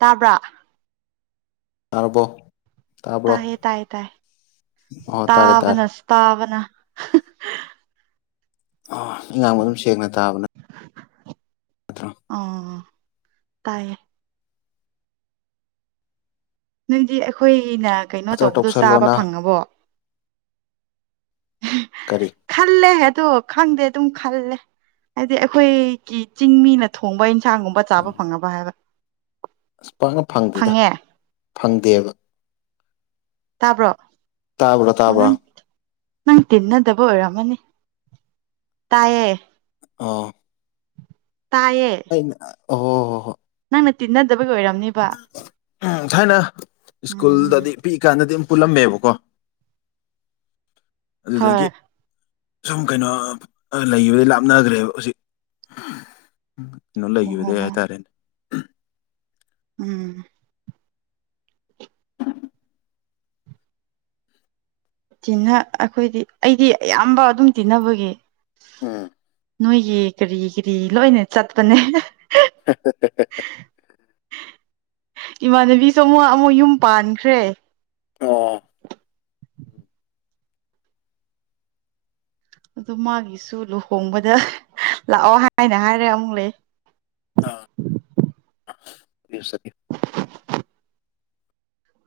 ꯇꯥꯕ꯭ꯔꯥ ꯇꯥꯔꯕꯣ ꯇꯥꯕ꯭ꯔꯣ ꯇꯥꯌꯦ ꯇꯥꯌꯦ ꯇꯥꯏ ꯑꯣ ꯇꯥꯔꯦ ꯇꯥꯔꯦ ꯇꯥꯕꯅ ꯁ ꯇꯥꯕꯅ ꯍꯍ ꯑ ꯑꯩ ꯉꯥꯡꯕ ꯑꯗꯨꯝ ꯁꯦꯡꯅ ꯇꯥꯕꯅ ꯑꯣ ꯇꯥꯏꯌꯦ ꯅꯪꯗꯤ ꯑꯈꯣꯏꯅ ꯀꯩꯅꯣ ꯃꯥꯁꯇꯔ ꯇꯧꯕꯗꯣ ꯆꯥꯕ ꯇꯧꯁꯜꯂꯣꯅ ꯐꯪꯉꯕꯣ ꯀꯔꯤ ꯈꯜꯂꯦ ꯑꯗꯣ ꯈꯪꯗꯦ ꯑꯗꯨꯝ ꯈꯜꯂꯦ ꯍꯥꯏꯗꯤ ꯑꯈꯣꯏꯒꯤ ꯆꯤꯡ ꯃꯤꯅ ꯊꯣꯡꯕ ꯅ ꯏꯟꯁꯥꯡꯒꯨꯝꯕ ꯆꯥꯕ ꯐꯪꯉꯕ ꯍꯥꯏꯕ ꯑꯁ ꯄꯥꯛꯅ ꯐꯪꯗꯦꯗ ꯐꯪꯉꯦ ꯐꯪꯗꯦꯕ ꯇꯥꯕ꯭ꯔꯣ ꯇꯥꯕ꯭ꯔꯥ ꯑꯣ ꯇꯥꯕ꯭ꯔꯥ ꯅꯪ ꯅꯪ ꯇꯤꯟꯅꯗꯕ ꯑꯣꯏꯔꯝꯃꯅꯤ ꯇꯥꯏꯌꯦ ꯑꯣ ꯇꯥꯏꯌꯦ ꯑꯩꯅ ꯑꯣ ꯍꯣ ꯍꯣ ꯍꯣ ꯅꯪꯅ ꯇꯤꯟꯅꯗ ꯎꯝ ꯊꯥꯏꯅ ꯎꯝ ꯁ꯭ꯀꯨꯜꯗꯗꯤ ꯄꯤꯛꯏ ꯀꯥꯟꯗꯗ ꯄꯨꯜꯂꯝꯃꯦꯕꯀꯣ ꯍꯣꯏ ꯑꯗꯨꯗꯒꯤ ꯁꯨꯝ ꯀꯩꯅꯣ ꯂꯩꯕꯗꯩ ꯂꯥꯞꯅꯈ꯭ꯔꯦꯕ ꯍꯧꯖꯤꯛ ꯀꯩꯅꯣ ꯂꯩꯒꯤꯕꯗꯩ ꯑꯣ ꯍꯥꯏꯇꯥꯔꯦꯅꯦ ꯎꯝ ꯇꯤꯟꯅ ꯑꯈꯣꯏꯗꯤ ꯑꯩꯗꯤ ꯑꯌꯥꯝꯕ ꯑꯗꯨꯝ ꯇꯤꯟꯅꯕꯒꯤ ꯎꯝ ꯅꯣꯏꯒꯤ ꯀꯔꯤ ꯀꯔꯤ ꯂꯣꯏꯅ ꯆꯠꯄꯅꯦ ꯍꯦꯍꯦꯍꯦ ꯏꯃꯥꯟꯅꯕꯤꯁꯨ ꯑꯃꯨꯛ ꯑꯃꯨꯛ ꯌꯨꯝ ꯄꯥꯟꯈ꯭ꯔꯦ ꯑꯣ ꯑꯗꯨ ꯃꯥꯒꯤꯁꯨ ꯂꯨꯍꯣꯡꯕꯗ ꯂꯥꯛꯑꯣ ꯍꯥꯏꯅ ꯍꯥꯏꯔꯦ ꯑꯃꯨꯛ ꯂꯩ ꯑꯥ ꯆꯠꯄꯤꯌꯨ ꯆꯠ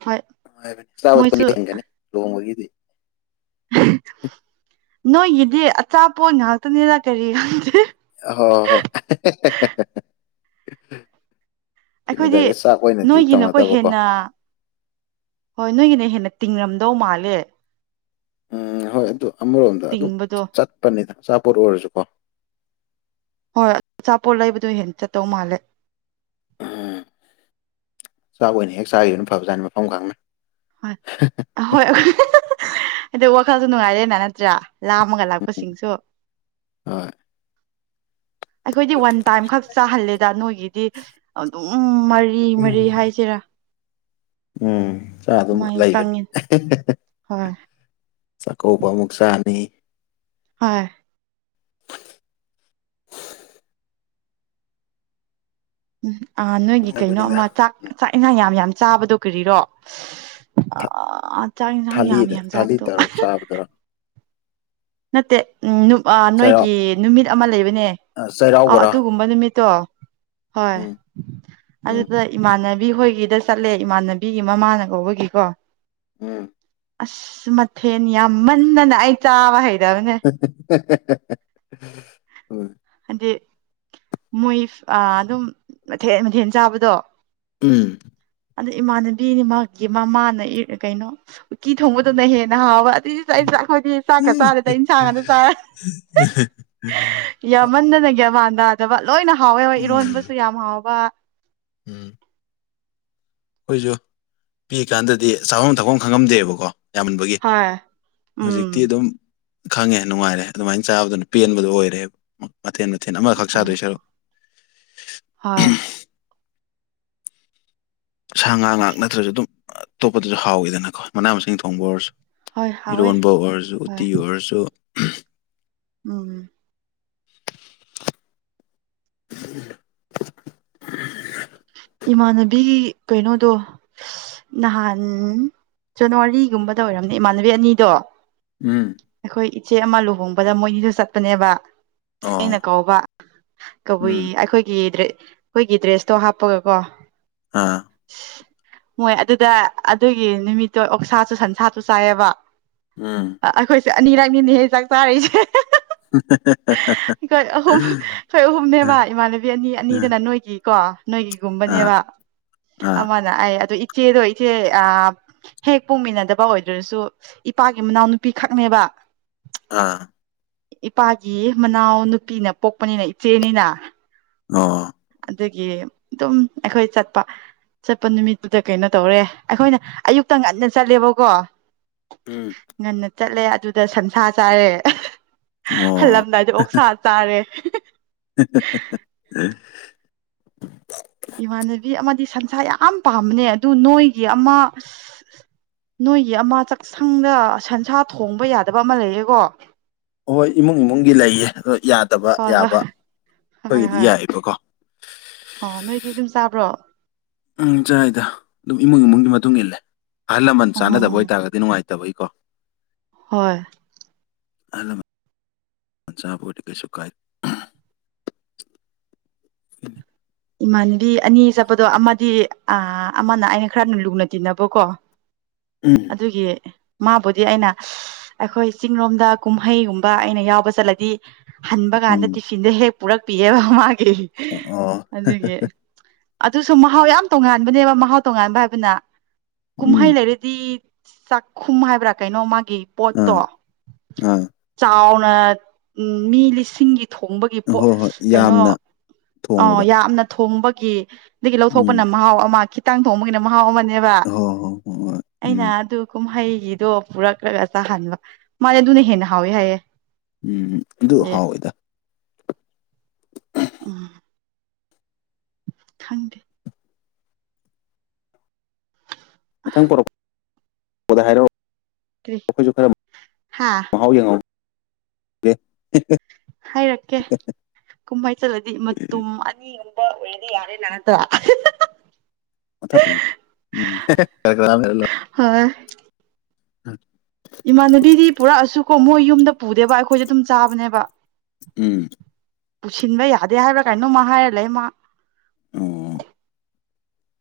ꯍꯣꯏ ꯃꯣꯏꯁꯨ ꯅꯨꯉꯥꯏꯕꯅꯦ [unintelligible] [inaudible] ꯅꯣꯏꯒꯤꯗꯤ ꯑꯆꯥꯄꯣꯠ ꯉꯥꯛꯇꯅꯤꯅ ꯀꯔꯤ ꯈꯪꯗꯦ ꯍꯣꯏ ꯍꯣꯏ ꯑꯩꯈꯣꯏꯅ [inaudible] ꯑꯈꯣꯏꯗꯤ ꯗꯥꯏꯔꯦꯛ ꯆꯥꯛ ꯑꯣꯏꯅꯗꯤ ꯅꯣꯏꯒꯤꯅꯀꯣ ꯇꯧꯅꯗꯕꯀꯣ ꯍꯦꯟꯅ ꯍꯣꯏ ꯅꯣꯏꯒꯤꯅ ꯍꯦꯟꯅ ꯇꯤꯡꯉꯝꯗꯧ ꯃꯥꯜꯂꯦ ꯎꯝ ꯍꯣꯏ ꯑꯗꯨ ꯑꯃꯔꯣꯝꯗ ꯑꯗꯨꯝ ꯇꯤꯡꯕꯗꯣ ꯆꯠꯄꯅꯤꯗ ꯑꯆꯥꯄꯣꯠ ꯑꯣꯏꯔꯁꯨꯀꯣ ꯍꯣꯏ ꯑꯆꯥꯄꯣꯠ ꯂꯩꯕꯗꯣ ꯍꯦꯟꯅ ꯆꯠꯇꯧ ꯃꯥꯜꯂꯦ ꯎꯝ ꯆꯥꯛ ꯑꯣꯏꯅ ꯍꯦꯛ ꯆꯥꯈꯤꯕꯅ ꯐꯕꯖꯥꯅꯤ ꯃꯐꯝ ꯈꯪꯅ ꯍꯣꯏ ꯍꯣꯏ ꯑꯗꯣ ꯋꯥꯈꯜꯁꯨ ꯅꯨꯡꯉꯥꯏꯔꯦꯅ ꯅꯠꯇ꯭ꯔꯥ ꯂꯥꯝꯃꯒ ꯎꯝ ꯂꯥꯛꯄꯁꯤꯡꯁꯨ ꯍꯣꯏ ꯑꯈꯣꯏꯗꯤ ꯋꯥꯟ ꯇꯥꯏꯝ ꯈꯛ ꯆꯥꯍꯜꯂꯦꯗ ꯅꯣꯏꯒꯤꯗꯤ ꯑꯗꯨꯝ ꯃꯔꯤ ꯃꯔꯤ ꯎꯝ ꯍꯥꯏꯁꯤꯔꯥ ꯎꯝ ꯆꯥꯛ ꯑꯗꯨꯝ ꯃꯥꯏꯅ ꯂꯩꯒꯅꯤ ꯆꯪꯉꯤ ꯍꯣꯏ ꯆꯥꯛꯀꯧꯕ ꯑꯃꯨꯛ ꯆꯥꯅꯤ ꯍꯣꯏ ꯎꯝ ꯑ ꯅꯣꯏꯒꯤ ꯅꯨꯡꯉꯥꯏꯕꯅꯤꯗ ꯀꯩꯅꯣꯃ ꯆꯥꯛ ꯎꯝ ꯆꯥꯛ ꯏꯟꯁꯥꯡ ꯌꯥꯝ ꯌꯥꯝ ꯆꯥꯕꯗꯣ ꯀꯔꯤꯔꯣ ꯊ ꯑꯥ ꯆꯥꯛ ꯏꯟꯁꯥꯡ ꯌꯥꯝ ꯊꯥꯂꯤꯗ ꯌꯥꯝ ꯊꯥꯂꯤ ꯆꯥꯕꯗꯣ ꯇꯧꯔ ꯆꯥꯕꯗꯨꯔꯣ ꯅꯠꯇꯦ ꯆꯩꯔꯥꯎ ꯅꯣꯏꯒꯤ ꯅꯨꯃꯤꯠ ꯑꯃ ꯂꯩꯕꯅꯦ ꯑ ꯑꯥ ꯆꯩꯔꯥꯎꯕꯔꯣ ꯑꯗꯨꯒꯨꯝꯕ ꯅꯨꯃꯤꯠ ꯇꯣ ꯍꯣꯏ ꯎꯝ ꯎꯝ ꯑꯗꯨꯗ ꯏꯃꯥꯟꯅ ꯕꯤꯈꯣꯏꯒꯤꯗ ꯆꯠꯂꯦ ꯏꯃꯥꯟꯅꯕꯤꯒꯤ ꯃꯃꯥꯅ ꯀꯧꯕꯒꯤꯀꯣ ꯎꯝ ꯑꯁ ꯃꯊꯦꯜ ꯌꯥꯝ ꯃꯟꯗꯅ ꯑꯩ ꯆꯥꯕ ꯍꯩꯇꯕꯅꯦ ꯍꯦ ꯍꯦ ꯍꯣꯏ ꯍꯥꯏꯗꯤ ꯃꯣꯏ ꯑꯗꯨꯝ ꯃꯊꯦꯜ ꯃꯊꯦꯜ ꯆꯥꯕꯗꯣ ꯎꯝ ꯑꯗꯨꯗ ꯏꯃꯥꯟꯅꯕꯤꯅꯤ ꯃꯥꯒꯤ ꯃꯃꯥꯅ ꯀꯩꯅꯣ ꯎꯇꯤ ꯊꯣꯡꯕꯗꯨꯅ ꯍꯦꯟꯅ ꯍꯥꯎꯕ ꯑꯩ ꯑꯈꯣꯏꯗꯤ ꯆꯥꯛꯀ ꯎꯝ ꯆꯥꯔꯦꯗ ꯏꯟꯁꯥꯡ ꯉꯥꯇ ꯆꯥꯔꯦ ꯀꯝꯃꯟꯗꯅꯒꯤ ꯃꯥꯟꯗꯅ ꯂꯣꯏꯅ ꯍꯥꯎꯋꯦ ꯍꯣꯏ ꯏꯔꯣꯟꯕꯁꯨ ꯌꯥꯝ ꯍꯥꯎꯕ ꯎꯝ ꯑꯈꯣꯏꯁꯨ ꯄꯤꯛꯏ ꯀꯥꯟꯗꯗꯤ ꯆꯥꯐꯝ ꯊꯛꯐꯝ ꯈꯪꯉꯝꯗꯦꯕꯀꯣ ꯌꯥꯝꯃꯟꯕꯒꯤ ꯍꯣꯏ ꯎꯝ ꯍꯧꯖꯤꯛꯇꯤ ꯑꯗꯨꯝ ꯈꯪꯉꯦ ꯅꯨꯡꯉꯥꯏꯔꯦ ꯑꯗꯨꯃꯥꯏꯅ ꯆꯥꯕꯗꯨꯅ ꯄꯦꯟꯕꯗꯣ ꯑꯣꯏꯔꯦ ꯃꯊꯦꯜ ꯃꯊꯦꯜ ꯑꯃꯈꯛ ꯑꯣ ꯆꯥꯗꯣꯏ ꯁꯔꯨꯛ ꯍꯣꯏ ꯁꯥ ꯉꯥ ꯉꯥꯛ ꯑꯗꯨꯗꯤ ꯅꯠꯇ꯭ꯔꯁꯨ ꯑꯗꯨꯝ ꯑꯇꯣꯞꯄꯗꯁꯨ ꯍꯥꯎꯋꯤꯗꯅꯀꯣ ꯃꯅꯥ ꯃꯁꯤꯡ ꯊꯣꯡꯕ ꯑꯣꯏꯔꯁꯨ ꯍꯣꯏ ꯍꯥꯎꯋꯦ ꯏꯔꯣꯟꯕ ꯑꯣꯏꯔꯁꯨ ꯍꯣꯏ ꯎꯇꯤ ꯑꯣꯏꯔꯁꯨ ꯎꯝ [inaudible] ꯏꯃꯥꯟꯅꯕꯤꯒꯤ ꯀꯩꯅꯣꯗꯣ ꯅꯍꯥꯟ ꯖꯅꯋꯥꯔꯤꯒꯨꯝꯕꯗ ꯑꯣꯏꯔꯝꯅꯦ ꯏꯃꯥꯟꯅꯕꯤ ꯑꯅꯤꯗꯣ ꯎꯝ ꯑꯩꯈꯣꯏ ꯏꯆꯦ ꯑꯃ ꯂꯨꯍꯣꯡꯕꯗ ꯃꯣꯏꯅꯤꯁꯨ ꯆꯠꯄꯅꯦꯕ ꯑꯩꯅ ꯑꯣ ꯀꯧꯕꯕ ꯀꯕꯨꯏ ꯎꯝ ꯑꯈꯣꯏꯒꯤ ꯑꯈꯣꯏꯒꯤ ꯗ꯭ꯔꯦꯁ ꯇꯣ ꯍꯥꯞꯄꯒꯀꯣ ꯑꯥ ꯃꯣꯏ ꯑꯗꯨꯗ ꯑꯗꯨꯒꯤ ꯅꯨꯃꯤꯠꯇꯣ ꯑꯣꯛꯁꯥꯁꯨ ꯁꯟꯁꯥꯁꯨ ꯆꯥꯏꯑꯕ ꯎꯝ ꯑꯅꯤꯔꯛꯅꯤꯅꯦ ꯍꯦ ꯆꯥꯛ ꯆꯥꯔꯤꯏꯁꯦ ꯎꯝ ꯍꯦꯍꯦ ꯑꯈꯣꯏ ꯑꯍꯨꯝ ꯑꯩꯈꯣꯏ ꯑꯍꯨꯝꯅꯦꯕ ꯎꯝ, ꯏꯃꯥꯟꯅꯕꯤ ꯑꯅꯤ ꯎꯝ, ꯑꯅꯤꯗꯅ ꯅꯣꯏꯒꯤ ꯀꯣ ꯑꯥ ꯅꯣꯏꯒꯤꯒꯨꯝꯕꯅꯦꯕ ꯑꯥ ꯑꯃꯅ ꯑꯩ ꯑꯗꯨ ꯏꯆꯦꯗꯣ ꯏꯆꯦ ꯍꯦꯛ ꯄꯣꯛꯃꯤꯟꯅꯗꯕ ꯑꯣꯏꯗ꯭ꯔꯁꯨ ꯏꯄꯥꯒꯤ ꯃꯅꯥꯎ ꯅꯨꯄꯤ ꯈꯛꯅꯦꯕ ꯑꯥ ꯏꯄꯥꯒꯤ ꯃꯅꯥꯎ ꯅꯨꯄꯤꯅ ꯄꯣꯛꯄꯅꯤꯅ ꯏꯆꯦꯅꯤꯅ ꯑꯣ ꯑꯗꯒꯤ ꯑꯗꯨꯝ ꯑꯈꯣꯏ ꯆꯠꯄ ꯆꯠꯄ ꯅꯨꯃꯤꯠꯇꯨꯗ ꯀꯩꯅꯣ ꯇꯧꯔꯦ ꯑꯈꯣꯏꯅ ꯑꯌꯨꯛꯇ ꯉꯟꯅ ꯆꯠꯂꯦꯕꯀꯣ ꯎꯝ ꯉꯟꯅ ꯆꯠꯂꯦ ꯑꯗꯨꯗ ꯁꯟꯁꯥ ꯆꯥꯔꯦ ꯑꯣ ꯍꯜꯂꯝꯂꯝꯗꯥꯏꯗ ꯑꯣꯛ ꯁꯥꯥ ꯆꯥꯔꯦ ꯍꯦꯍꯦ ꯏꯃꯥꯟꯅꯕꯤ ꯑꯃꯗꯤ ꯁꯟꯁꯥ ꯌꯥꯝ ꯄꯥꯝꯕꯅꯦ ꯑꯗꯨ ꯅꯣꯏꯒꯤ ꯑꯃ ꯅꯣꯏꯒꯤ ꯑꯃ ꯆꯥꯛꯁꯪꯗ ꯁꯟꯁꯥ ꯊꯣꯡꯕ ꯌꯥꯗꯕ ꯑꯃ ꯂꯩꯔꯦꯀꯣ ꯍꯣꯏ ꯏꯃꯨꯡ ꯏꯃꯨꯡꯒꯤ ꯂꯩꯌꯦ ꯑꯗꯣ ꯌꯥꯗꯕ ꯍꯣꯏ ꯍꯣꯏ ꯌꯥꯕ ꯍꯣꯏ ꯑꯩꯈꯣꯏꯒꯤꯗꯤ ꯍꯣꯏ ꯌꯥꯑꯦꯕꯀꯣ ꯑꯣ ꯅꯣꯏꯗꯤ ꯑꯗꯨꯝ ꯆꯥꯕ꯭ꯔꯣ ꯎꯝ ꯆꯥꯏꯗ ꯑꯗꯨꯝ ꯏꯃꯨꯡ ꯏꯃꯨꯡꯒꯤ ꯃꯇꯨꯡ ꯏꯜꯂꯦ ꯑꯍꯜ ꯂꯃꯟ ꯆꯥꯟꯅꯗꯕ ꯑꯣ ꯑꯣꯏꯇꯥꯔꯒꯗꯤ ꯅꯨꯡꯉꯥꯏ ꯇꯕꯒꯤꯀꯣ ꯍꯣꯏ ꯍꯜꯂꯣ ꯑꯆꯄꯣꯠꯇꯤ ꯀꯩꯁꯨ ꯀꯥꯏ [inaudible] ꯏꯃꯥꯟꯅꯕꯤ ꯑꯅꯤ ꯆꯠꯄꯗꯣ ꯑꯃꯗꯤ ꯑꯥ ꯑꯃꯅ ꯑꯩꯅ ꯈꯔ ꯂꯨꯅ ꯇꯤꯟꯅꯕꯀꯣ ꯎꯝ ꯑꯗꯨꯒꯤ ꯃꯥꯕꯨꯗꯤ ꯑꯩꯅ ꯑꯩꯈꯣꯏ ꯆꯤꯡ ꯂꯣꯝꯗ ꯀꯨꯝꯍꯩꯒꯨꯝꯕ ꯑꯩꯅ ꯌꯥꯎꯕ ꯆꯠꯂꯗꯤ ꯍꯟꯕ ꯀꯥꯟꯗ ꯎꯝ ꯇꯤꯐꯤꯟꯗ ꯍꯦꯛ ꯄꯨꯔꯛꯄꯤꯑꯕ ꯃꯥꯒꯤ ꯑꯣ ꯑꯗꯨꯒꯤ ꯑꯗꯨꯁꯨ ꯃꯍꯥꯎ ꯌꯥꯝ ꯇꯣꯉꯥꯟꯕꯅꯦꯕ ꯃꯍꯥꯎ ꯇꯣꯉꯥꯟꯕ ꯍꯥꯏꯕꯅ ꯎꯝ ꯀꯨꯝꯍꯩ ꯂꯩꯔꯗꯤ ꯆꯥꯛꯈꯨꯝ ꯍꯥꯏꯕ꯭ꯔꯥ ꯀꯩꯅꯣ ꯃꯥꯒꯤ ꯑꯥ ꯄꯣꯠꯇꯣ ꯑꯥ ꯆꯥꯎꯅ ꯑꯥ ꯃꯤ ꯂꯤꯁꯤꯡꯒꯤ ꯊꯣꯡꯕꯒꯤ ꯄꯣꯠ ꯍꯣꯏ ꯍꯣꯏ ꯀꯩꯅꯣ ꯌꯥꯝꯅ ꯑꯥ ꯊꯣꯡꯕꯗꯣ ꯌꯥꯝꯅ ꯊꯣꯡꯕꯒꯤ ꯑꯗꯒꯤ ꯎꯝ ꯂꯧꯊꯣꯛꯄꯅ ꯃꯍꯥꯎ ꯑꯃ ꯈꯤꯇꯥꯡ ꯊꯣꯡꯕꯒꯤꯅ ꯃꯍꯥꯎ ꯑꯃꯅꯤ ꯅꯦꯕ ꯍꯣꯏ ꯍꯣꯏ ꯍꯣꯏ ꯍꯣꯏ ꯑꯩꯅ ꯎꯝ ꯑꯗꯨ ꯀꯨꯝꯍꯩ ꯐꯤꯗꯣ ꯄꯨꯔꯛꯈ꯭ꯔꯒ ꯆꯥꯍꯟꯕ ꯃꯥꯅꯦ ꯑꯗꯨꯅ ꯍꯦꯟꯅ ꯍꯥꯎꯋꯦ ꯍꯥꯏꯌꯦ ꯎꯝ ꯑꯗꯨ ꯑꯦ ꯍꯥꯎꯏꯗ ꯎꯝ ꯈꯪꯗꯦ ꯃꯊꯪ ꯄꯣꯔꯛ ꯄꯗ ꯍꯥꯏꯔꯛ ꯑꯣ ꯀꯔꯤ ꯑꯣꯈꯣꯏꯖꯨ ꯈꯔ ꯍꯥ ꯃꯍꯥꯎ ꯌꯦꯡꯍꯧꯒꯦ ꯍꯥꯏꯔꯛꯀꯦ ꯀꯨꯝꯍꯩ ꯆꯠꯂꯗꯤ ꯃꯇꯨꯝ ꯑꯅꯤ [unintelligible] [unintelligible] ꯑꯥ [unintelligible] ꯏꯃꯥꯟꯅꯕꯤꯗꯤ ꯄꯨꯔꯛꯑꯁꯨꯀꯣ ꯃꯣꯏ ꯌꯨꯝꯗ ꯄꯨꯗꯦꯕ ꯑꯩꯈꯣꯏꯗ ꯑꯗꯨꯝ ꯆꯥꯕꯅꯦꯕ ꯎꯝ ꯄꯨꯁꯤꯟꯕ ꯌꯥꯗꯦ ꯍꯥꯏꯕ꯭ꯔꯥ ꯀꯥꯏꯅꯣꯃ ꯍꯥꯏꯔ ꯂꯩꯔ ꯃꯥ ꯑꯣ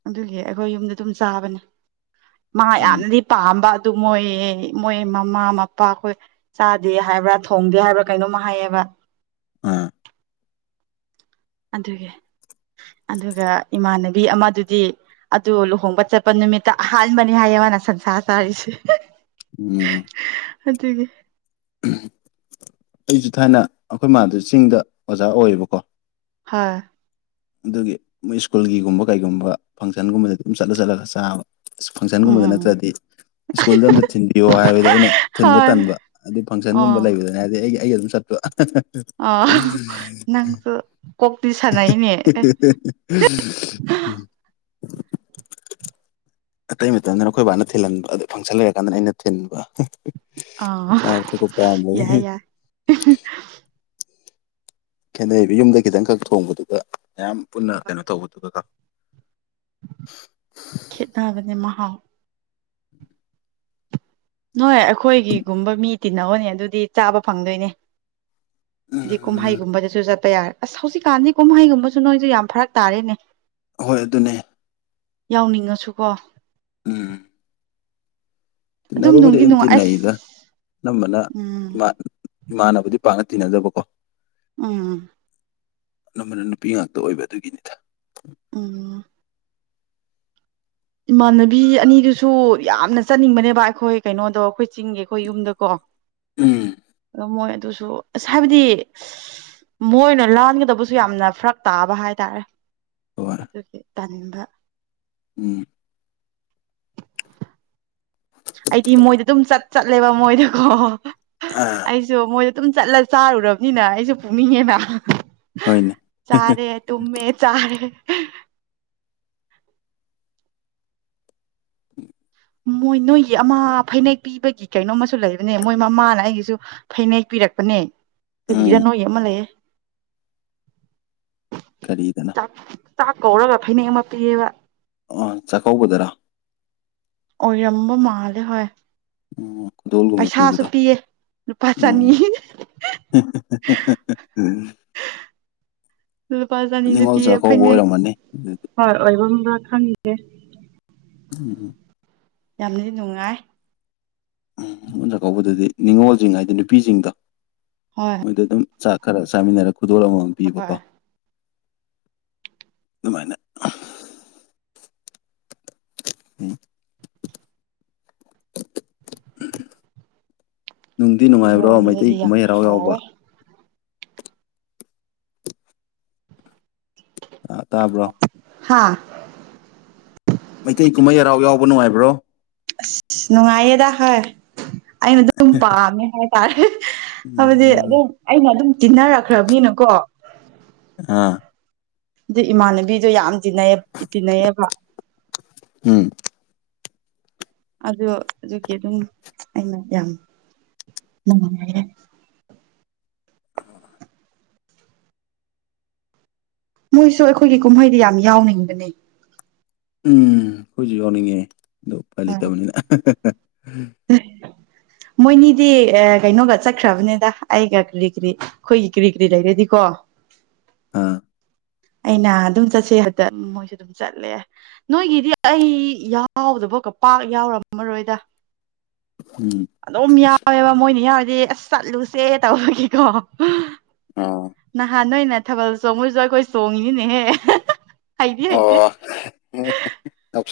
ꯑꯗꯨꯒꯤ ꯑꯩꯈꯣꯏ ꯌꯨꯝꯗ ꯑꯗꯨꯝ ꯆꯥꯕꯅꯦ ꯃꯥ ꯎꯝ ꯌꯥꯝꯅꯗꯤ ꯄꯥꯝꯕ ꯑꯗꯨ ꯃꯣꯏ ꯃꯣꯏ ꯃꯃꯥ ꯃꯄꯥ ꯑꯩꯈꯣꯏ ꯆꯥꯗꯦ ꯍꯥꯏꯕ꯭ꯔꯥ ꯊꯣꯡꯗꯦ ꯍꯥꯏꯕ꯭ꯔꯥ ꯀꯩꯅꯣꯝꯃ ꯍꯥꯏꯌꯦꯕ [inaudible] ꯑꯥ ꯑꯗꯨꯒꯤ ꯑꯗꯨꯒ ꯏꯃꯥꯟꯅꯕꯤ ꯑꯃꯗꯨꯗꯤ ꯑꯗꯨ ꯂꯨꯍꯣꯡꯕ ꯆꯠꯄ ꯅꯨꯃꯤꯠꯇ ꯑꯍꯥꯟꯕꯅꯤ ꯍꯥꯏ ꯃꯅ ꯁꯟꯁꯥ ꯆꯔꯤꯁꯦ ꯎꯝ ꯑꯗꯨꯒꯤ ꯑꯩꯁꯨ ꯊꯥꯏꯅ ꯑꯩꯈꯣꯏ ꯃꯥꯗ ꯆꯤꯡꯗ ꯑꯣꯖꯥ ꯑꯣꯏꯌꯦꯕꯀꯣ ꯍꯣꯏ ꯑꯗꯨꯒꯤ ꯃꯣꯏ ꯁ꯭ꯀꯨꯜꯒꯤꯒꯨꯝꯕ ꯀꯩꯒꯨꯝꯕ ꯐꯪꯁꯟꯒꯨꯝꯕꯗ ꯑꯗꯨꯝ ꯆꯠꯂ ꯆꯠꯂꯒ ꯆꯥꯕ ꯎꯝ ꯐꯪꯁꯟꯒꯨꯝꯕꯗ ꯎꯝ ꯅꯠꯇ꯭ꯔꯗꯤ ꯁ꯭ꯀꯨꯜꯗ ꯑꯝꯇ ꯊꯤꯟꯕꯤꯌꯣ ꯍꯥꯏꯕꯗꯤ ꯑꯩꯅ ꯊꯤꯟꯕ ꯍꯣꯏ ꯇꯟꯕ ꯑꯗꯨ ꯐꯪꯁꯟꯒꯨꯝꯕ ꯑꯣ ꯂꯩꯕꯗꯅꯦ ꯍꯥꯏꯗꯤ ꯑꯩꯒꯤ ꯑꯩ ꯑꯗꯨꯝ ꯆꯠꯣ ꯑꯣ ꯅꯪꯁꯨ ꯀꯣꯛꯇꯤ ꯍꯥ ꯁꯥꯟꯅꯩꯅꯦ ꯑꯦ ꯍꯥ ꯍꯥ ꯍꯥ ꯎꯝ [inaudible] ꯑꯇꯩ ꯃꯇꯝꯗꯅ ꯑꯩꯈꯣꯏ ꯕꯥꯅ ꯊꯤꯜꯍꯟꯕ ꯑꯗ ꯐꯪꯁꯟ ꯂꯩꯔꯀꯥꯟꯗꯅ ꯑꯩꯅ ꯊꯤꯟꯕ ꯑꯥꯎ ꯆꯥꯕ ꯊꯛꯄ ꯌꯥꯏ ꯄꯥꯝꯕꯒꯤ ꯌꯥꯏ ꯈꯦꯠꯅꯩꯕ ꯌꯨꯝꯗ ꯈꯤꯇꯪꯈꯛ ꯊꯣꯡꯕꯗꯨꯒ ꯃꯌꯥꯝ ꯄꯨꯟꯅ ꯀꯩꯅꯣ ꯇꯧꯕꯗꯨꯒ ꯈꯦꯠꯅꯕꯅꯦ ꯃꯍꯥꯎ ꯅꯣꯏ ꯑꯩꯈꯣꯏꯒꯤꯒꯨꯝꯕ ꯃꯤ ꯇꯤꯅꯧꯅꯦ ꯑꯗꯨꯗꯤ ꯆꯥꯕ ꯐꯪꯗꯣꯏꯅꯦ ꯎꯝ ꯀꯨꯨꯝꯍꯩꯒꯨꯝꯕꯗꯁꯨ ꯆꯠ ꯇꯌꯔ ꯑꯁ ꯍꯧꯖꯤꯛꯀꯥꯟꯗꯤ ꯀꯨꯝꯍꯩꯒꯨꯝꯕꯁꯨ ꯅꯣꯏꯁꯨ ꯌꯥꯝ ꯐꯔꯛ ꯇꯥꯔꯦꯅꯦ ꯍꯣꯏ ꯑꯗꯨꯅꯦ ꯌꯥꯎꯅꯤꯡꯉꯁꯨ ꯀꯣ ꯎꯝ ꯇꯤꯅꯕꯕꯨꯗꯤ ꯅꯨꯡꯗꯤ ꯑꯗꯨꯝ ꯅꯨꯡꯉꯥꯏ ꯑꯁ ꯇꯤꯟꯅꯩꯗ ꯑꯅꯝꯕꯅ ꯎꯝ ꯏꯃꯥꯟ ꯏꯃꯥꯟꯅꯕꯗꯤ ꯄꯥꯛꯅ ꯇꯤꯟꯅꯗꯕ ꯎꯝ ꯑꯅꯝꯕꯅ ꯅꯨꯄꯤ ꯉꯥꯛꯇ ꯑꯣꯏꯕ ꯑꯗꯨꯒꯤꯅꯤꯗ ꯎꯝ ꯏꯃꯥꯟꯅꯕꯤ ꯑꯅꯤꯗꯨꯁꯨ ꯌꯥꯝꯅ ꯆꯠꯅꯤꯡꯕꯅꯦꯕ ꯑꯩꯈꯣꯏ ꯀꯩꯅꯣꯗꯣ ꯑꯩꯈꯣꯏ ꯆꯤꯡꯒꯤ ꯑꯩꯈꯣꯏ ꯌꯨꯝꯗꯀꯣ ꯎꯝ ꯑꯗꯣ ꯃꯣꯏ ꯑꯗꯨꯁꯨ ꯑꯁ ꯍꯥꯏꯕꯗꯤ ꯃꯣꯏꯅ ꯂꯥꯟꯒꯗꯕꯁꯨ ꯌꯥꯝꯅ ꯐꯔꯛ ꯇꯥꯕ ꯍꯥꯏꯇꯥꯔꯦ ꯍꯣꯏ ꯑꯗꯨꯒꯤ ꯇꯥꯟꯕ ꯎꯝ ꯑꯩꯗꯤ ꯃꯣꯏꯗ ꯑꯗꯨꯝ ꯆꯠ ꯆꯠꯂꯦꯕ ꯃꯣꯏꯗꯀꯣ ꯑꯥ ꯑꯩꯁꯨ ꯃꯣꯏꯗ ꯑꯗꯨꯝ ꯆꯠꯂ ꯆꯥꯔꯨꯔꯕꯅꯤꯅ ꯑꯩꯁꯨ ꯄꯨꯛꯅꯤꯡꯉꯦꯅ ꯍꯣꯏꯅꯦ ꯆꯥꯔꯦ ꯇꯨꯃꯦ ꯆꯥꯔꯦ ꯃꯣꯏ ꯅꯣꯏꯒꯤ ꯑꯃ ꯐꯩꯅꯦꯛ ꯄꯤꯕꯒꯤ ꯀꯩꯅꯣꯝꯃꯨ ꯂꯩꯕꯅꯦ ꯃꯣꯏ ꯃꯃꯥꯅ ꯑꯩꯒꯤꯁꯨ ꯐꯩꯅꯦꯛ ꯄꯤ ꯄꯤꯔꯛꯄꯅꯦ ꯀꯔꯤꯔ ꯎꯝ ꯅꯣꯏ ꯑꯃ ꯂꯩꯌꯦ ꯀꯔꯤꯗꯅꯣ ꯆꯥꯛ ꯆꯥꯛ ꯀꯧꯔꯒ ꯐꯅꯦꯛ ꯑꯃ ꯄꯤꯑꯕ ꯑꯥ ꯆꯥꯛꯀꯧꯕꯗꯔꯥ ꯑꯣꯏꯔꯝꯕ ꯃꯥꯂꯦ ꯍꯣꯏ ꯎꯝ ꯈꯨꯗꯣꯜꯒꯨꯝꯕ ꯄꯩꯁꯥꯁꯨ ꯄꯤꯕꯗꯣ ꯄꯤꯌꯦ ꯂꯨꯄꯥ ꯎꯝ ꯆꯅꯤ ꯍꯦ ꯍꯦ ꯍꯦ ꯂꯨꯄꯥ ꯆꯥꯅꯤꯁꯨ ꯄꯤꯌꯦ ꯐꯩꯅꯦꯛ ꯑꯣꯏꯔꯝꯃꯅꯤ ꯑꯗꯨꯗꯤ ꯍꯣꯏ ꯑꯣꯏꯕꯝꯕ꯭ꯔ ꯈꯪꯗꯤꯌꯦ ꯎꯝ ꯌꯥꯝꯅꯗꯤ ꯅꯨꯡꯉꯥꯏ ꯅꯤꯡꯉꯣꯟ ꯆꯥꯛꯀꯧꯕꯗꯗꯤ ꯅꯤꯡꯉꯣꯜꯖꯤꯡ ꯍꯥꯏꯗꯤ ꯅꯨꯄꯤꯁꯤꯡꯗ ꯍꯣꯏ ꯃꯣꯏꯗ ꯑꯗꯨꯝ ꯆ ꯈꯔ ꯆꯥꯃꯤꯟꯅꯔꯒ ꯈꯨꯗꯣꯜ ꯑꯃꯃꯝ ꯄꯤꯕꯀꯣ ꯍꯣꯏ ꯑꯗꯨꯃꯥꯏꯅ ꯎꯝ [inaudible] ꯅꯨꯡꯗꯤ ꯑꯗꯨꯒꯤ ꯅꯨꯡꯉꯥꯏꯕ꯭ꯔꯣ ꯔꯣꯝꯗꯗꯤ ꯃꯩꯇꯩ ꯌꯥꯝ ꯀꯨꯝꯍꯩ ꯍꯔꯥꯎ ꯌꯥꯎꯕ ꯍꯥꯎꯋꯦ ꯑꯥ ꯇꯥꯕ꯭ꯔꯣ ꯍꯥꯥ ꯃꯩꯇꯩ ꯀꯨꯝꯍꯩ ꯍꯔꯥꯎ ꯌꯥꯎꯕ ꯅꯨꯡꯉꯥꯏꯕ꯭ꯔꯣ ꯑꯁ ꯅꯨꯡꯉꯥꯏꯌꯦꯗ ꯍꯣꯏ ꯑꯩꯅ ꯑꯗꯨꯝ ꯄꯥꯝꯃꯦ ꯍꯥꯏꯇꯥꯔꯦ ꯍꯥꯏꯕꯗꯤ ꯎꯝ ꯑꯗꯨꯝ ꯑꯩꯅ ꯑꯗꯨꯝ ꯇꯤꯟꯅꯔꯛꯈ꯭ꯔꯕꯅꯤꯅꯀꯣ ꯑꯥ ꯑꯗꯨ ꯏꯃꯥꯟꯅꯕꯤꯗꯣ ꯌꯥꯝ ꯇꯤꯟꯅꯩ ꯇꯤꯟꯅꯩꯑꯕ ꯎꯝ ꯑꯗꯨ ꯑꯗꯨꯒꯤ ꯑꯗꯨꯝ ꯑꯩꯅ ꯌꯥꯝ [unintelligible] ꯑꯣ ꯃꯣꯏꯁꯨ ꯑꯩꯈꯣꯏꯒꯤ ꯀꯨꯝꯍꯩꯗꯤ ꯌꯥꯝ ꯌꯥꯎꯅꯤꯡꯕꯅꯦ ꯎꯝ ꯑꯩꯈꯣꯏꯁꯨ ꯌꯥꯎꯅꯤꯡꯉꯦ ꯑꯗꯨ ꯎꯄꯥꯏ ꯍꯣꯏ ꯂꯩꯇꯕꯅꯤꯅ ꯃꯣꯏꯅꯤꯗꯤ ꯀꯩꯅꯣꯒ ꯆꯠꯈ꯭ꯔꯕꯅꯦꯗ ꯑꯩꯒ ꯀꯔꯤ ꯀꯔꯤ ꯑꯩꯈꯣꯏꯒꯤ ꯀꯔꯤ ꯀꯔꯤ ꯂꯩꯔꯦꯗꯤꯀꯣ [inaudible] ꯑꯥ ꯑꯩꯅ ꯑꯗꯨꯝ ꯆꯠꯁꯦ ꯍꯦꯏꯕ ꯃꯣꯏꯁꯨ ꯑꯗꯨꯝ ꯆꯠꯂꯦ ꯅꯣꯏꯒꯤꯗꯤ ꯑꯩ ꯌꯥꯎꯗꯕ ꯄꯥꯛ ꯌꯥꯎꯔꯝꯃꯔꯣꯏꯗ ꯎꯝ ꯑꯗꯨꯝ ꯌꯥꯎꯋꯦꯕ ꯃꯣꯏꯅ ꯌꯥ ꯑꯁ ꯆꯠꯂꯨꯁꯦ ꯇꯧꯕꯒꯤꯀꯣ ꯑꯣ ꯅꯍꯥꯟ ꯅꯣꯏꯅ ꯊꯥꯕꯜ ꯆꯣꯡꯕꯁꯨ ꯑꯈꯣꯏ ꯆꯣꯡꯉꯤꯅꯦꯍꯦ ꯍꯩꯗꯤ ꯍꯩꯇꯦ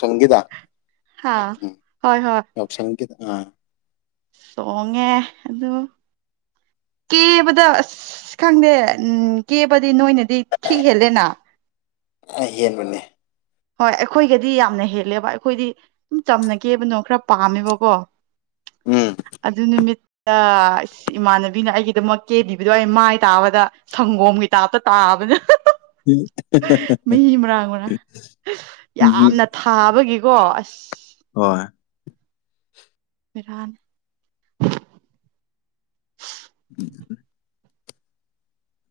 ꯁꯪꯒꯤꯗ ꯍꯥ ꯍꯣꯏ ꯍꯣꯏ ꯌꯥꯎꯁꯪꯒꯤꯗ ꯑꯥ ꯆꯣꯡꯉꯦ ꯑꯗꯨ ꯀꯦꯕꯗ ꯑꯁ ꯈꯪꯗꯦ ꯎꯝ ꯀꯦꯕꯗꯤ ꯅꯣꯏꯅꯗꯤ ꯈꯤꯛ ꯍꯦꯜꯂꯦꯅ ꯑꯥ ꯌꯦꯟ ꯕꯅꯦ ꯍꯣꯏ ꯑꯈꯣꯏꯒꯗꯤ ꯌꯥꯝꯅ ꯍꯦꯜꯂꯦꯕ ꯑꯈꯣꯏꯗꯤ ꯁ ꯆꯝꯅꯒꯦꯕꯅꯣ ꯈꯔ ꯄꯥꯝꯃꯦꯕꯀꯣ ꯎꯝ ꯑꯗꯨ ꯅꯨꯃꯤꯠ ꯑ ꯏꯃꯥꯟꯅꯕꯤꯅ ꯑꯩꯒꯤꯗꯃꯛ ꯀꯦꯗꯤꯕꯗꯣ ꯑꯩ ꯃꯥꯏ ꯇꯥꯕꯗ ꯁꯪꯒꯣꯝꯒꯤ ꯇꯥꯞꯇ ꯇꯥ [unintelligible] ꯎꯝ ꯍ ꯃꯔꯥꯡ ꯍ ꯌꯥꯝꯅ ꯊꯥꯕꯒꯤꯀꯣ ꯑꯁ ꯍꯣꯏ ꯕꯦꯔꯅꯤ [inaudible]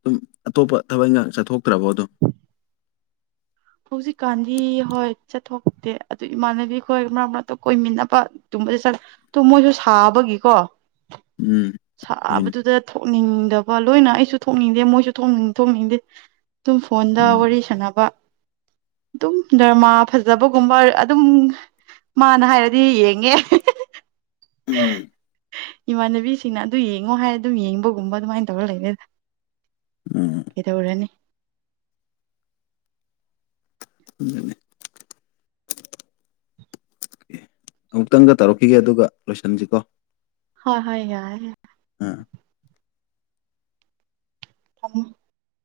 ꯁꯨꯝ ꯑꯇꯣꯞꯄ ꯊꯕꯛꯒ ꯆꯠꯊꯣꯛꯇ꯭ꯔꯕꯣ ꯑꯗꯨꯝ ꯍꯧꯖꯤꯛꯀꯥꯟꯗꯤ ꯍꯣꯏ ꯆꯠꯊꯣꯛꯇꯦ ꯑꯗꯨ ꯏꯃꯥꯟꯅꯕꯤꯈꯣꯏ ꯃꯔꯛ ꯃꯔꯛꯇ ꯀꯣꯏꯃꯤꯟꯅꯕ ꯇꯨꯝꯃꯁꯨ ꯁꯥꯕꯒꯤꯀꯣ ꯎꯝ ꯍꯣꯏꯅꯦ ꯁꯥꯕꯗꯨꯗ ꯊꯣꯛꯅꯤꯡꯗꯕ ꯂꯣꯏꯅ ꯑꯩꯁꯨ ꯊꯣꯛꯅꯤꯡꯗꯦ ꯃꯣꯏꯁꯨꯅꯤꯡ ꯊꯣꯛꯅꯤꯡꯗꯦ ꯇꯨꯝ ꯐꯣꯟꯗ ꯎꯝ ꯋꯥꯔꯤ ꯁꯥꯟꯅꯕ ꯑꯗꯨꯝ ꯗꯔꯃꯥ ꯐꯖꯕꯒꯨꯝꯕ ꯑꯗꯨꯝ ꯃꯥꯅ ꯍꯥꯏꯔꯗꯤ ꯌꯦꯡꯉꯦ ꯎꯝ ꯏꯃꯥꯟꯅꯕꯤꯁ ꯑꯗꯨ ꯌꯦꯡꯉꯣ ꯍꯥꯏꯔ ꯑꯗꯨꯝ ꯌꯦꯡꯕꯒꯨꯝꯕ ꯑꯗꯨꯃꯥꯏꯅ ꯇꯧꯔ ꯂꯩꯅꯦꯗ ꯎꯝ ꯀꯩꯗꯧꯔꯅꯤ ꯑꯗꯨꯅꯦ ꯑꯃꯨꯛꯇꯪꯒ ꯇꯧꯔꯛꯈꯤꯒꯦ ꯑꯗꯨꯒ ꯂꯣꯏꯁꯤꯟꯁꯤꯀꯣ ꯍꯣꯏ ꯍꯣꯏ ꯌꯥꯏ ꯌꯥ ꯑꯥ [inaudible]